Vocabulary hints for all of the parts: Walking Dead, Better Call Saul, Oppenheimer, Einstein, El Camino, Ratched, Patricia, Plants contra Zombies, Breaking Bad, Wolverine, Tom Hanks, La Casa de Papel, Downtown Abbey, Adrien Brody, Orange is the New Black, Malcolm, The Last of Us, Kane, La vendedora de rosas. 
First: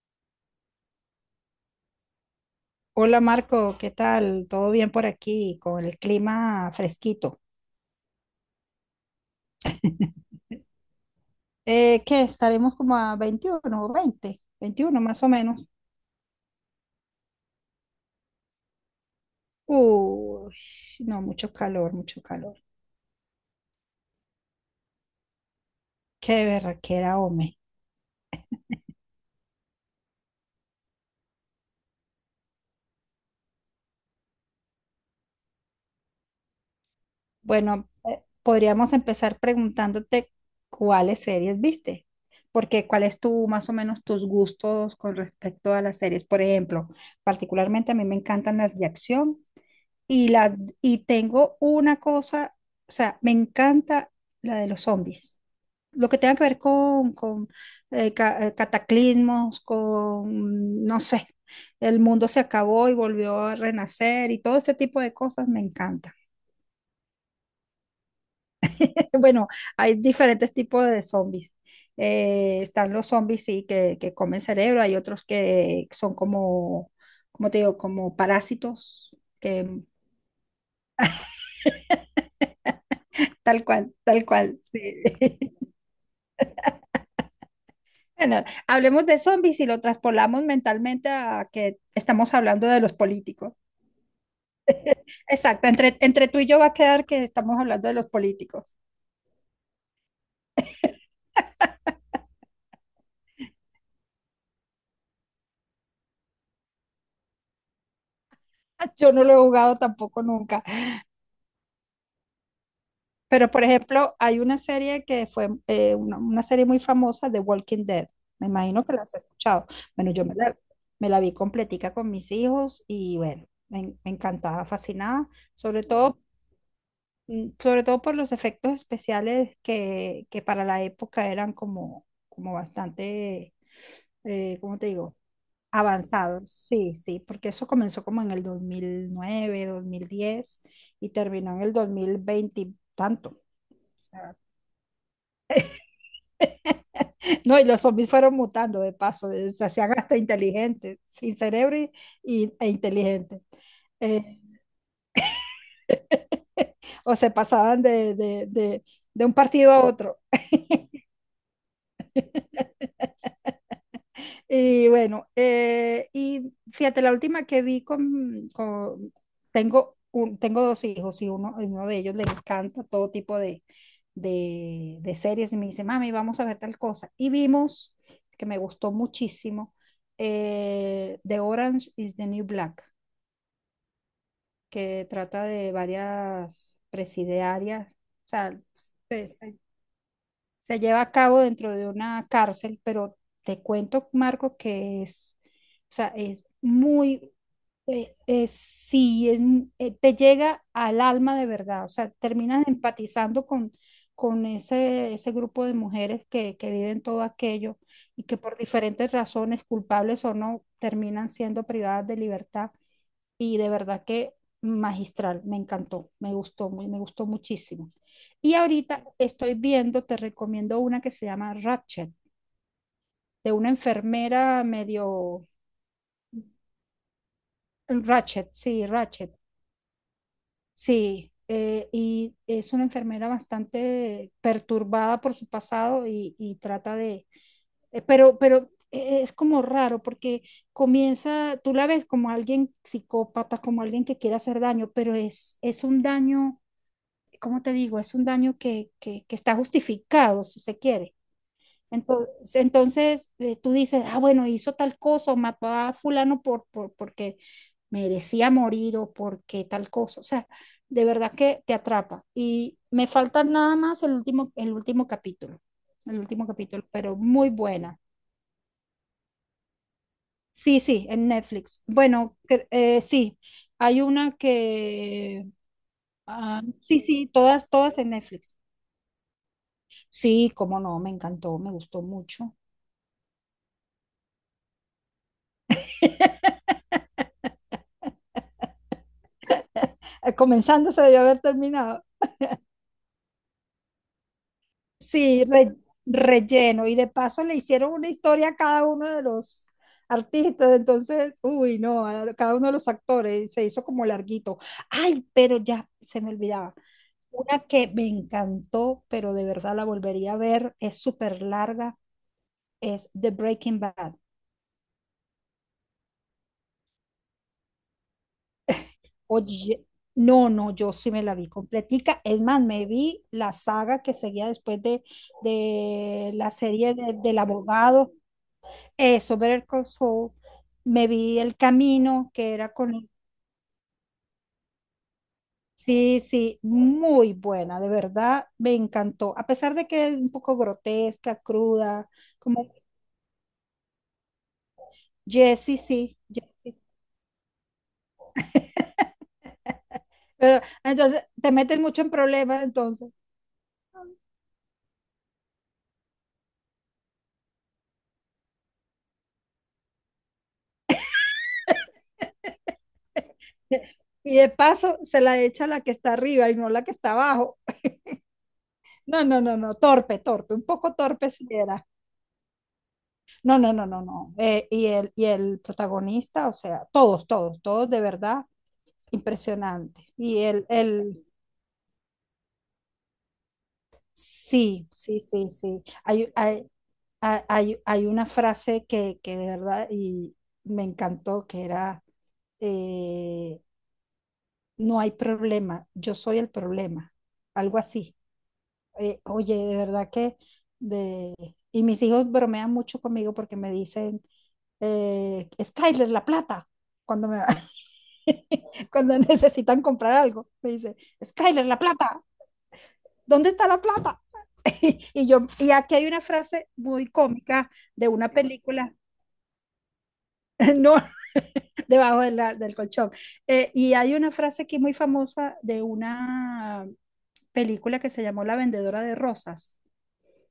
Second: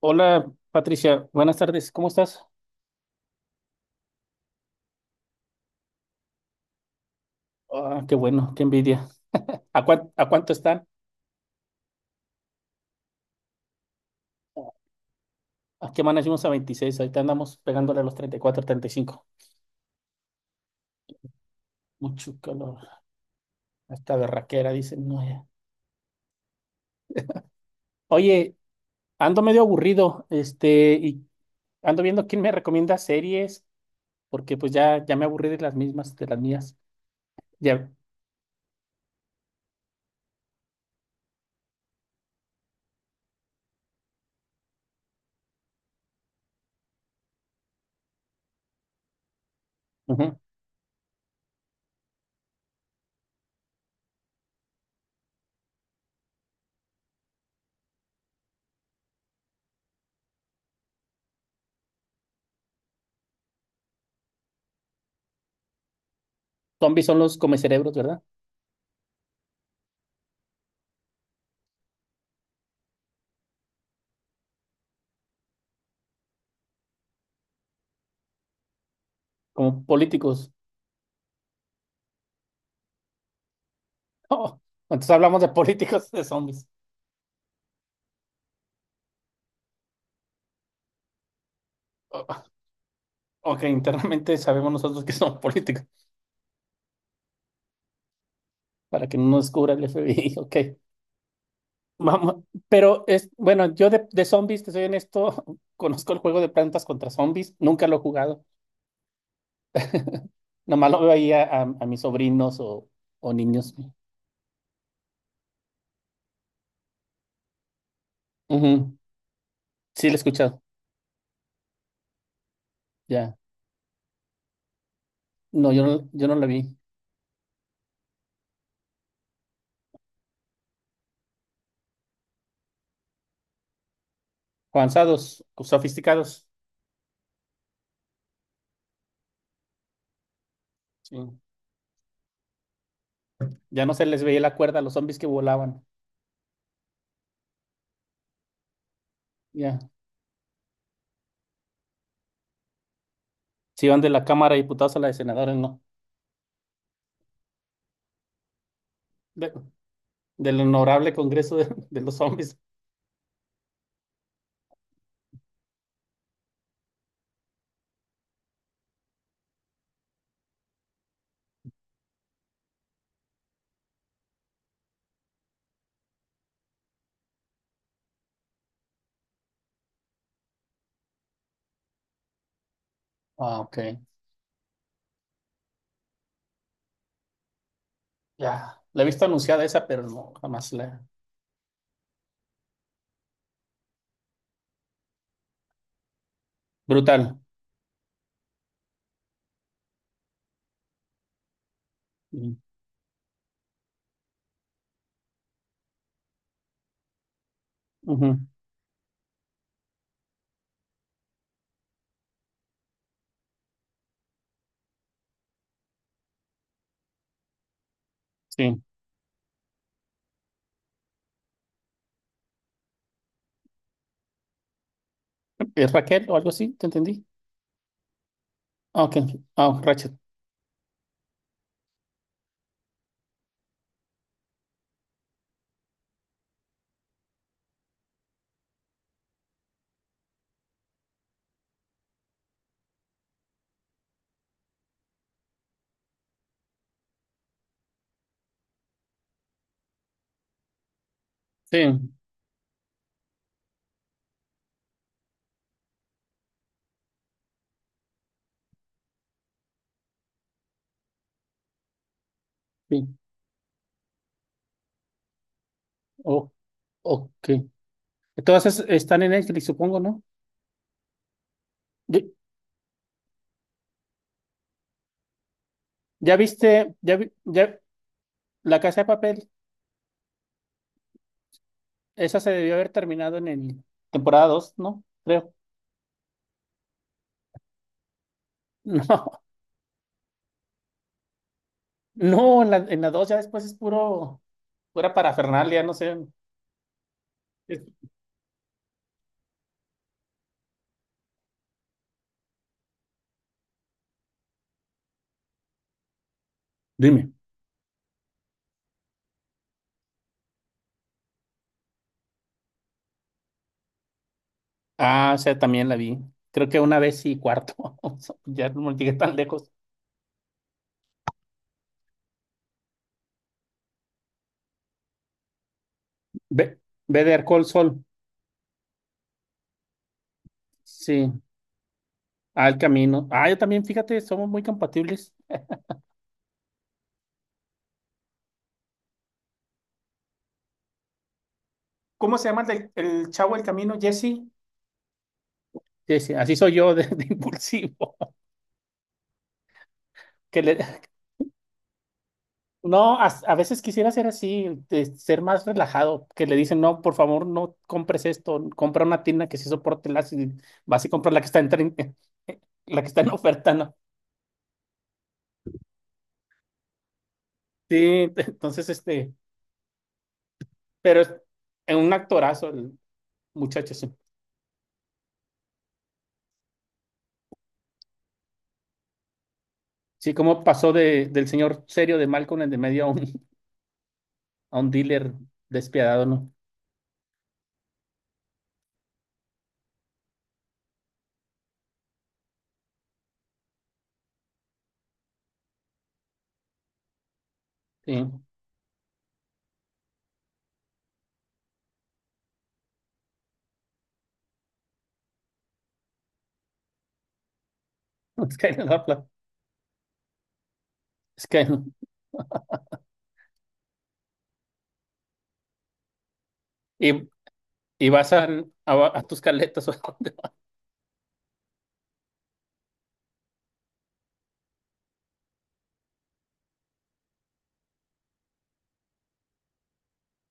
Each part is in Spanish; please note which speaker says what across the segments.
Speaker 1: Hola Patricia, buenas tardes, ¿cómo estás?
Speaker 2: Hola Marco, ¿qué tal? ¿Todo bien por aquí con el clima fresquito?
Speaker 1: Ah, qué bueno, qué envidia. ¿A cuánto están?
Speaker 2: ¿Qué? ¿Estaremos como a 21 o 20? 21 más o menos.
Speaker 1: ¿A qué manejamos a 26? Ahorita andamos pegándole a los 34, 35.
Speaker 2: Uy, no, mucho calor, mucho
Speaker 1: Mucho
Speaker 2: calor.
Speaker 1: calor. Esta berraquera, dicen. No, ya.
Speaker 2: Qué berraquera, hombre.
Speaker 1: Oye, ando medio aburrido, y ando viendo quién me recomienda series, porque pues ya, ya me aburrí de las mismas, de las mías.
Speaker 2: Bueno,
Speaker 1: Ya.
Speaker 2: podríamos empezar preguntándote cuáles series viste, porque cuál es tu, más o menos, tus gustos con respecto a las series. Por ejemplo, particularmente a mí me encantan las de acción. Y,
Speaker 1: Ujú.
Speaker 2: la, y tengo una cosa, o sea, me encanta la de los zombies. Lo que tenga que ver con, con cataclismos, con, no sé, el mundo se acabó y volvió a renacer y todo ese tipo de cosas me encanta.
Speaker 1: Zombies son los comecerebros, ¿verdad?
Speaker 2: Bueno, hay diferentes tipos de zombies. Están los zombies, sí, que comen cerebro, hay otros que son como, como te digo, como parásitos, que
Speaker 1: Como políticos.
Speaker 2: tal cual, tal
Speaker 1: Oh,
Speaker 2: cual. Sí.
Speaker 1: entonces hablamos de políticos, de zombies.
Speaker 2: Bueno, hablemos de zombies y lo traspolamos mentalmente a que estamos
Speaker 1: Oh,
Speaker 2: hablando de los políticos.
Speaker 1: ok, internamente sabemos nosotros que son
Speaker 2: Exacto,
Speaker 1: políticos,
Speaker 2: entre tú y yo va a quedar que estamos hablando de los políticos.
Speaker 1: para que no nos descubra el FBI, ok. Vamos, pero es, bueno, yo de zombies, te soy honesto, conozco el juego de plantas contra zombies, nunca lo he jugado,
Speaker 2: Yo no lo he jugado tampoco nunca,
Speaker 1: nomás lo veo ahí a, a mis sobrinos o
Speaker 2: pero por
Speaker 1: niños.
Speaker 2: ejemplo, hay una serie que fue una serie muy famosa de Walking Dead. Me imagino que
Speaker 1: Ujú.
Speaker 2: la has escuchado.
Speaker 1: Sí, lo
Speaker 2: Bueno,
Speaker 1: he
Speaker 2: yo me la,
Speaker 1: escuchado,
Speaker 2: me la vi completica con mis hijos y
Speaker 1: ya.
Speaker 2: bueno, me encantaba, fascinada,
Speaker 1: No, yo
Speaker 2: sobre
Speaker 1: no,
Speaker 2: todo
Speaker 1: yo no lo vi.
Speaker 2: sobre todo por los efectos especiales que para la época eran como bastante, ¿cómo te digo?
Speaker 1: Avanzados, sofisticados,
Speaker 2: Avanzados, sí, sí, porque eso comenzó como en el 2009, 2010 y
Speaker 1: sí.
Speaker 2: terminó en el 2020 y tanto.
Speaker 1: Ya no
Speaker 2: O
Speaker 1: se les
Speaker 2: sea,
Speaker 1: veía la cuerda a los zombies que volaban,
Speaker 2: no, y los zombies fueron mutando de paso, se
Speaker 1: ya.
Speaker 2: hacían hasta inteligentes, sin cerebro y, e inteligentes,
Speaker 1: Se iban de la
Speaker 2: eh,
Speaker 1: Cámara de Diputados a la de Senadores, no.
Speaker 2: o se pasaban de un
Speaker 1: De-
Speaker 2: partido a otro.
Speaker 1: del honorable Congreso de los Zombies.
Speaker 2: Y bueno, y fíjate, la última que vi tengo dos hijos y uno de ellos le encanta todo tipo de series y me dice, mami, vamos a ver tal cosa. Y vimos, que me gustó muchísimo, The Orange is the New Black,
Speaker 1: Ah, ok.
Speaker 2: que trata de varias presidiarias, o sea,
Speaker 1: Ya, la he visto anunciada esa, pero no, jamás
Speaker 2: se lleva
Speaker 1: la.
Speaker 2: a cabo dentro de una cárcel, pero te cuento, Marco, que es, o sea, es muy,
Speaker 1: Brutal.
Speaker 2: sí, te llega al alma de verdad, o sea,
Speaker 1: Mm,
Speaker 2: terminas empatizando con, con ese grupo de mujeres que viven todo aquello y que
Speaker 1: ujú.
Speaker 2: por diferentes razones, culpables o no, terminan siendo privadas de libertad y de verdad que magistral, me encantó, me gustó, me gustó muchísimo. Y
Speaker 1: Sí.
Speaker 2: ahorita estoy viendo, te recomiendo una que se llama Ratched, de una enfermera medio...
Speaker 1: ¿Es Raquel o algo así? ¿Te entendí?
Speaker 2: Ratched sí,
Speaker 1: Ah, ok.
Speaker 2: Ratched
Speaker 1: Ah, Rachel.
Speaker 2: sí. Y es una enfermera bastante perturbada por su pasado y trata de... Pero, es como raro porque comienza, tú la ves como alguien psicópata, como alguien que quiere hacer daño, pero es, un daño como te digo, es un daño que está justificado, si se quiere.
Speaker 1: Sí,
Speaker 2: Entonces, tú dices, ah, bueno, hizo tal cosa o mató a fulano porque merecía morir o porque tal cosa. O sea, de verdad que te atrapa. Y
Speaker 1: sí.
Speaker 2: me falta nada más el último capítulo, el último
Speaker 1: Oh,
Speaker 2: capítulo, pero
Speaker 1: ok.
Speaker 2: muy buena.
Speaker 1: Todas esas están en Netflix, supongo, ¿no?
Speaker 2: Sí, sí, en Netflix.
Speaker 1: Ye-
Speaker 2: Bueno, sí, hay una que...
Speaker 1: ¿Ya,
Speaker 2: ah,
Speaker 1: viste,
Speaker 2: sí,
Speaker 1: ya,
Speaker 2: sí,
Speaker 1: vi-
Speaker 2: todas,
Speaker 1: ya,
Speaker 2: todas en Netflix.
Speaker 1: La Casa de Papel?
Speaker 2: Sí, cómo no, me encantó, me gustó
Speaker 1: Esa se
Speaker 2: mucho.
Speaker 1: debió haber terminado en el temporada 2, ¿no? Creo.
Speaker 2: Comenzando se debió haber terminado.
Speaker 1: No, no, en la 2 ya después es puro, pura
Speaker 2: Sí,
Speaker 1: parafernalia, no sé.
Speaker 2: relleno. Y de paso le
Speaker 1: Es-
Speaker 2: hicieron una historia a cada uno de los artistas. Entonces, uy, no, a cada uno de los actores se hizo como larguito. Ay, pero ya se me olvidaba.
Speaker 1: Dime.
Speaker 2: Una que me encantó, pero de verdad la volvería a ver, es súper larga, es The Breaking Bad.
Speaker 1: Ah, o sea, también la vi. Creo que una vez y cuarto. Ya no llegué tan lejos.
Speaker 2: Oye, no, no, yo sí me la vi completica. Es más, me vi la saga que seguía después de la
Speaker 1: Ve,
Speaker 2: serie del
Speaker 1: Better Call Saul.
Speaker 2: abogado, eso, Better Call Saul. Me vi
Speaker 1: Sí,
Speaker 2: El Camino, que era
Speaker 1: al
Speaker 2: con...
Speaker 1: camino. Ah, yo también, fíjate, somos muy compatibles.
Speaker 2: Sí, sí, muy buena, de verdad, me encantó. A pesar de que es un poco grotesca, cruda,
Speaker 1: ¿Cómo se llama el,
Speaker 2: como
Speaker 1: el chavo del camino, Jesse?
Speaker 2: Jesse, sí,
Speaker 1: Sí, sí, así soy
Speaker 2: Jesse.
Speaker 1: yo de impulsivo. Que
Speaker 2: Pero,
Speaker 1: le,
Speaker 2: entonces, te metes mucho en problemas, entonces.
Speaker 1: no, a veces quisiera ser así, de ser más relajado, que le dicen, no, por favor, no compres esto, compra una tienda que sí soporte el ácido, y vas y compras la que está la que está en oferta, ¿no?
Speaker 2: Y de paso se la echa a la que está arriba y no la que está abajo.
Speaker 1: Sí, entonces,
Speaker 2: No, no, no, no, torpe, torpe, un poco
Speaker 1: pero
Speaker 2: torpe
Speaker 1: es
Speaker 2: si era.
Speaker 1: es un actorazo el
Speaker 2: No, no, no,
Speaker 1: muchacho,
Speaker 2: no,
Speaker 1: sí.
Speaker 2: no. Y el protagonista, o sea, todos, todos, todos de verdad, impresionante.
Speaker 1: Sí,
Speaker 2: Y
Speaker 1: cómo
Speaker 2: el,
Speaker 1: pasó
Speaker 2: el
Speaker 1: del señor serio de Malcolm en de medio a un, a
Speaker 2: sí,
Speaker 1: un
Speaker 2: sí,
Speaker 1: dealer
Speaker 2: sí, sí.
Speaker 1: despiadado,
Speaker 2: Hay,
Speaker 1: ¿no?
Speaker 2: hay, hay, hay hay una frase que de verdad y me encantó, que era, eh, no hay problema, yo soy el problema, algo así.
Speaker 1: Sí.
Speaker 2: Oye, de verdad que de... Y mis hijos bromean mucho conmigo porque me dicen, Skyler, la plata, cuando me
Speaker 1: Es que, no,
Speaker 2: cuando necesitan comprar algo, me dice,
Speaker 1: es que
Speaker 2: Skyler, la
Speaker 1: no.
Speaker 2: plata, ¿dónde está la plata? Y aquí hay una frase muy
Speaker 1: Y,
Speaker 2: cómica
Speaker 1: y
Speaker 2: de una
Speaker 1: vas al-
Speaker 2: película,
Speaker 1: a, a tus caletas o a dónde.
Speaker 2: no, debajo de del colchón. Y hay una frase aquí muy famosa de una película que se llamó La vendedora de rosas,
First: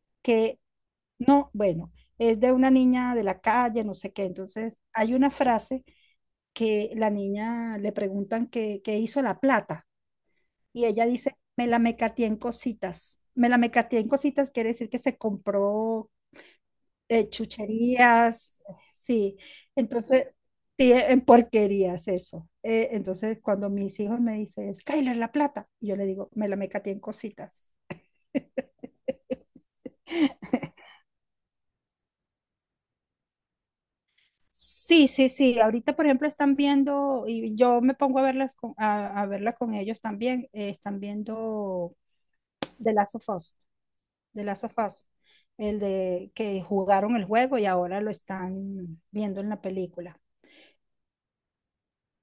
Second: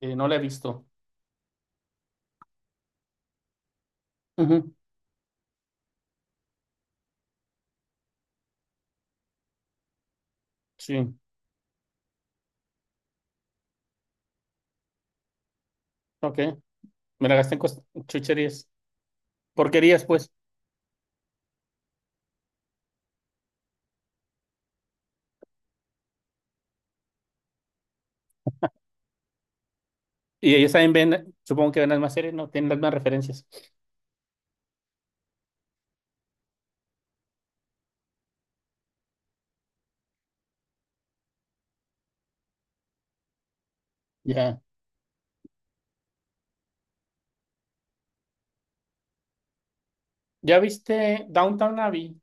Speaker 1: No la he
Speaker 2: que
Speaker 1: visto.
Speaker 2: no, bueno, es de una niña de la calle, no sé qué.
Speaker 1: Ujú.
Speaker 2: Entonces, hay una frase que la niña le preguntan que hizo la plata y ella
Speaker 1: Sí,
Speaker 2: dice, me la mecateé en cositas. Me la mecateé en cositas quiere decir que se compró
Speaker 1: ok. Me la gasté en
Speaker 2: chucherías,
Speaker 1: chucherías.
Speaker 2: sí.
Speaker 1: Porquerías,
Speaker 2: Entonces,
Speaker 1: pues.
Speaker 2: sí, en porquerías eso. Entonces, cuando mis hijos me dicen, Skyler, la plata, yo le digo, me la mecateé en cositas.
Speaker 1: Y ellos saben, ven, supongo que ven las más series, ¿no? Tienen las más referencias.
Speaker 2: Sí, sí, sí. Ahorita, por ejemplo, están viendo, y yo me pongo a verlas con, a verla con ellos también, están viendo The Last of Us, The
Speaker 1: Ya.
Speaker 2: Last of Us, el de que jugaron el juego y ahora lo están viendo en la película.
Speaker 1: ¿Ya viste Downtown Abbey?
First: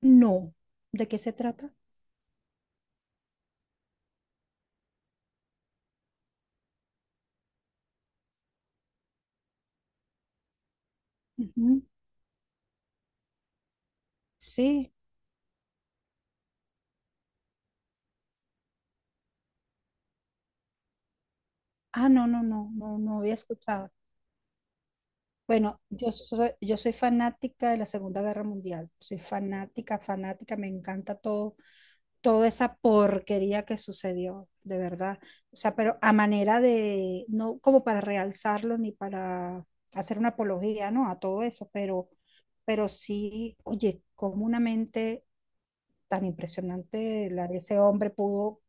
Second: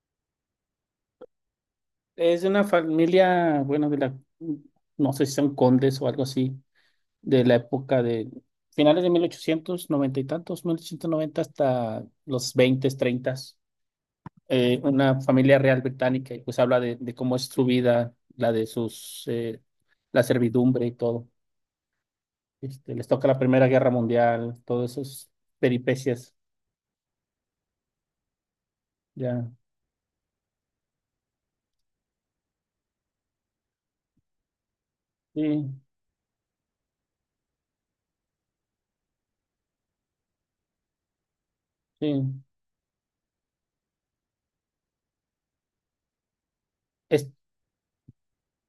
Speaker 2: No. ¿De qué se trata?
Speaker 1: Es de una familia, bueno, de la, no sé si son condes o algo así, de la época de finales de 1890 y tantos, 1890
Speaker 2: Ujú.
Speaker 1: hasta los 20 30.
Speaker 2: Sí.
Speaker 1: Una familia real británica y pues habla de cómo es su vida, la de sus, la servidumbre y todo.
Speaker 2: Ah, no, no, no, no,
Speaker 1: Les
Speaker 2: no
Speaker 1: toca
Speaker 2: había
Speaker 1: la Primera Guerra
Speaker 2: escuchado.
Speaker 1: Mundial, todas esas
Speaker 2: Bueno, yo
Speaker 1: peripecias,
Speaker 2: soy, yo soy fanática de la Segunda Guerra Mundial. Soy
Speaker 1: ya.
Speaker 2: fanática, fanática, me encanta todo toda esa porquería que sucedió, de verdad. O sea,
Speaker 1: Sí,
Speaker 2: pero a manera de, no como para realzarlo ni para hacer una apología, ¿no? A todo eso, pero,
Speaker 1: sí.
Speaker 2: pero sí, oye, como una mente tan
Speaker 1: Es-
Speaker 2: impresionante la de ese hombre pudo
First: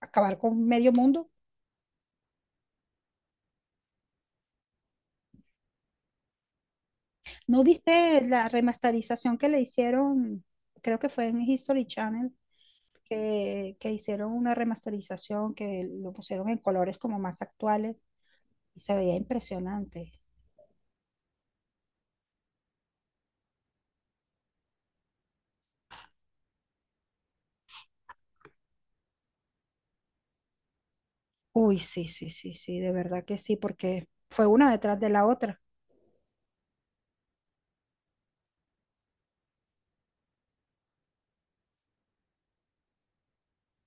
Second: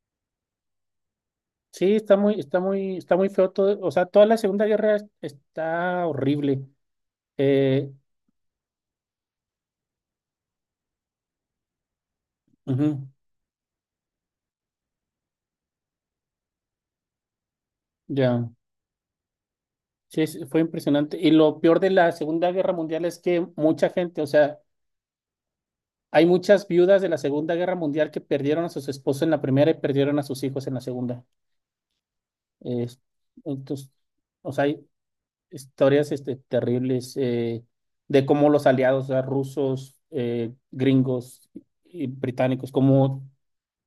Speaker 2: acabar con medio mundo.
Speaker 1: Sí, está muy, está muy, está muy feo todo. O sea, toda la Segunda Guerra está horrible.
Speaker 2: ¿No
Speaker 1: Eh,
Speaker 2: viste la remasterización que le hicieron? Creo que fue en History Channel,
Speaker 1: Ujú,
Speaker 2: que hicieron una remasterización que lo pusieron en colores como más actuales.
Speaker 1: ya,
Speaker 2: Y se veía impresionante.
Speaker 1: sí, fue impresionante. Y lo peor de la Segunda Guerra Mundial es que mucha gente, o sea, hay muchas viudas de la Segunda Guerra Mundial que perdieron a sus esposos en la primera y perdieron a sus hijos en la segunda.
Speaker 2: Uy, sí, sí, sí, sí,
Speaker 1: Eh,
Speaker 2: de verdad que sí,
Speaker 1: entonces,
Speaker 2: porque fue
Speaker 1: o sea,
Speaker 2: una
Speaker 1: hay
Speaker 2: detrás de la otra.
Speaker 1: historias terribles, de cómo los aliados, o sea, rusos, gringos y británicos, como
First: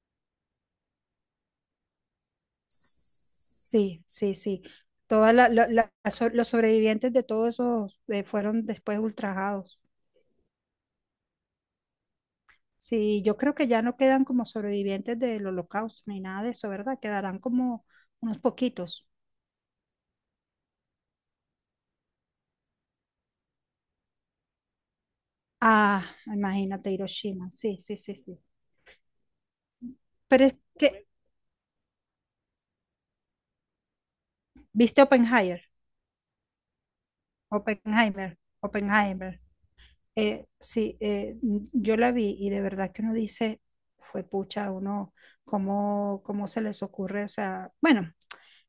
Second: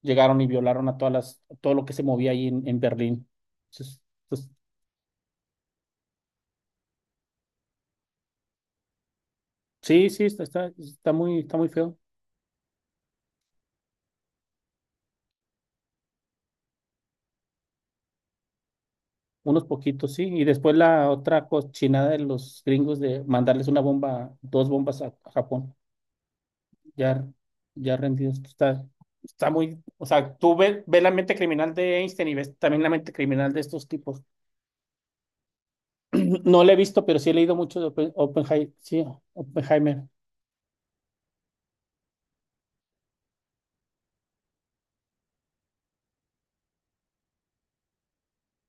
Speaker 1: llegaron y violaron a todas las, todo lo que se movía ahí en Berlín. Entonces,
Speaker 2: Sí, sí,
Speaker 1: pues,
Speaker 2: sí. Todas la- la- la- so- los sobrevivientes de todos esos fueron después ultrajados.
Speaker 1: sí, sí, está, está, está muy feo.
Speaker 2: Sí, yo creo que ya no quedan como sobrevivientes del holocausto ni nada de eso, ¿verdad? Quedarán como unos poquitos.
Speaker 1: Unos poquitos, sí. Y después la otra cochinada de los gringos de mandarles una bomba, dos bombas a Japón,
Speaker 2: Ah, imagínate
Speaker 1: ya,
Speaker 2: Hiroshima. Sí,
Speaker 1: ya
Speaker 2: sí, sí,
Speaker 1: rendidos.
Speaker 2: sí.
Speaker 1: Está, está muy, o sea,
Speaker 2: Pero
Speaker 1: tú
Speaker 2: es
Speaker 1: ves, ves
Speaker 2: que,
Speaker 1: la mente criminal de Einstein y ves también la mente criminal de estos tipos.
Speaker 2: ¿viste Oppenheimer?
Speaker 1: No la he visto, pero sí he leído mucho de
Speaker 2: Oppenheimer,
Speaker 1: Sí,
Speaker 2: Oppenheimer.
Speaker 1: Oppenheimer.
Speaker 2: Sí, yo la vi y de verdad que uno dice, fue pucha, uno, ¿cómo se les ocurre? O sea, bueno,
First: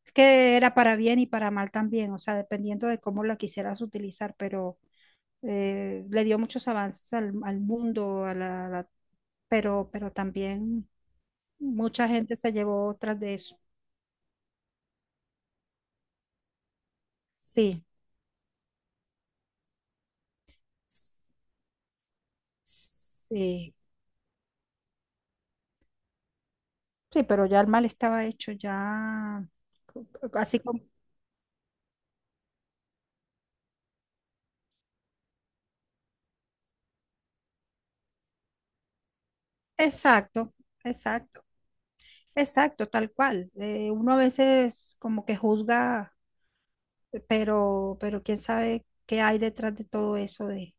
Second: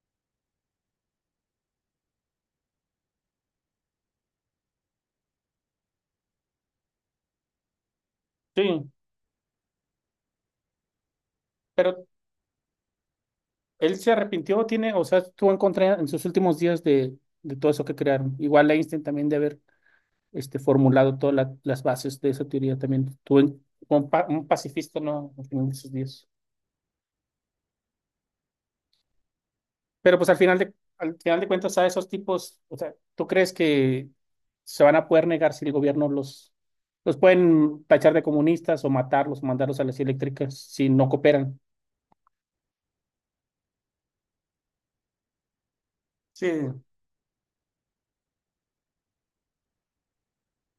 Speaker 2: es que era para bien y para mal también, o sea, dependiendo de cómo la quisieras utilizar, pero le dio muchos avances al mundo,
Speaker 1: Sí,
Speaker 2: pero también
Speaker 1: pero
Speaker 2: mucha gente se llevó otras de eso.
Speaker 1: él se arrepintió, tiene, o sea, estuvo en contra en sus últimos días de todo eso
Speaker 2: Sí,
Speaker 1: que crearon. Igual Einstein también de haber formulado todas las bases de esa teoría también. Estuvo
Speaker 2: sí,
Speaker 1: fue un pacifista, ¿no? Al final de sus días.
Speaker 2: sí, pero ya el mal estaba hecho, ya, co-
Speaker 1: Pero pues al final
Speaker 2: así
Speaker 1: de,
Speaker 2: como...
Speaker 1: al final de cuentas, a esos tipos, o sea, ¿tú crees que se van a poder negar si el gobierno los pueden tachar de comunistas o matarlos o mandarlos a las
Speaker 2: Exacto,
Speaker 1: eléctricas si no
Speaker 2: exacto,
Speaker 1: cooperan?
Speaker 2: exacto, tal cual. Uno a veces como que juzga,
Speaker 1: Sí.
Speaker 2: pero quién sabe qué hay detrás de todo eso de,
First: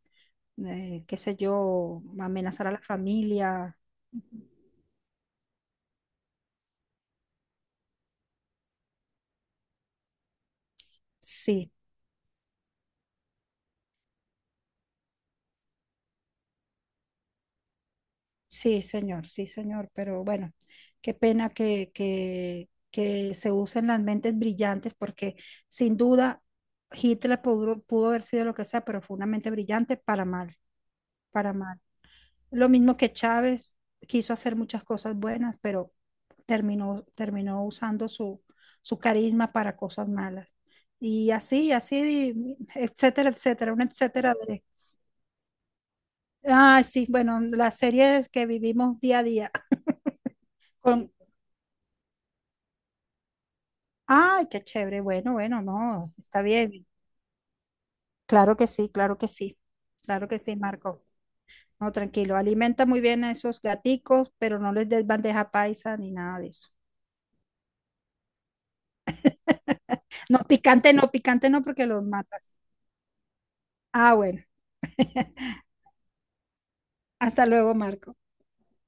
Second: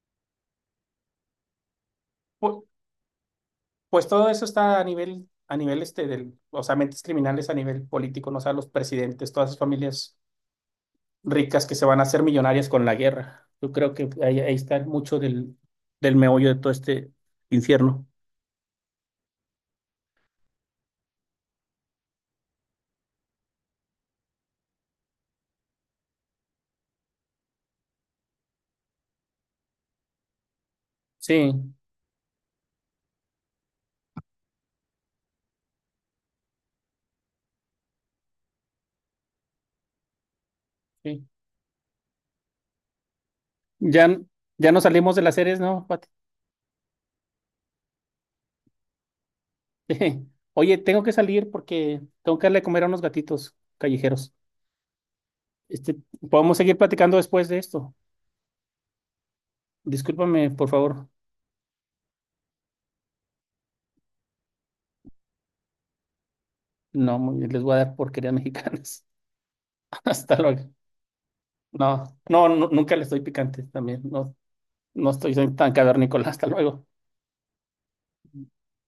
Speaker 2: eh, qué sé yo,
Speaker 1: Pu-
Speaker 2: amenazar a la familia.
Speaker 1: Pues todo eso está a nivel del, o sea, mentes criminales a nivel político, ¿no? O sea, los presidentes, todas esas familias ricas
Speaker 2: Sí,
Speaker 1: que se van a hacer millonarias con la guerra. Yo creo que ahí está mucho del meollo de todo este infierno.
Speaker 2: sí, señor, pero bueno, qué pena que se usen las mentes brillantes porque sin duda Hitler pudo haber sido lo que sea, pero fue una mente brillante para mal, para
Speaker 1: Sí,
Speaker 2: mal. Lo mismo que Chávez quiso hacer muchas cosas buenas, pero terminó usando su carisma para cosas malas.
Speaker 1: sí.
Speaker 2: Y así, así, etcétera, etcétera, una
Speaker 1: Ya,
Speaker 2: etcétera de...
Speaker 1: ya nos salimos de las series, ¿no, Pati?
Speaker 2: Ay, sí, bueno, las series que vivimos día a día.
Speaker 1: Oye, tengo
Speaker 2: Con...
Speaker 1: que salir porque tengo que darle de comer a unos gatitos callejeros.
Speaker 2: Ay, qué chévere, bueno, bueno,
Speaker 1: Este,
Speaker 2: no, está
Speaker 1: Podemos seguir
Speaker 2: bien.
Speaker 1: platicando después de esto.
Speaker 2: Claro que sí, claro que sí, claro que
Speaker 1: Discúlpame,
Speaker 2: sí,
Speaker 1: por favor.
Speaker 2: Marco. No, tranquilo, alimenta muy bien a esos gaticos, pero no les des bandeja paisa ni nada de eso.
Speaker 1: No, muy bien, les voy a dar porquerías mexicanas. Hasta
Speaker 2: No,
Speaker 1: luego.
Speaker 2: picante no, picante no, porque los
Speaker 1: No, no,
Speaker 2: matas.
Speaker 1: nunca le estoy picante también.
Speaker 2: Ah,
Speaker 1: No,
Speaker 2: bueno.
Speaker 1: no estoy soy tan cavernícola. Hasta luego.
Speaker 2: Hasta luego, Marco.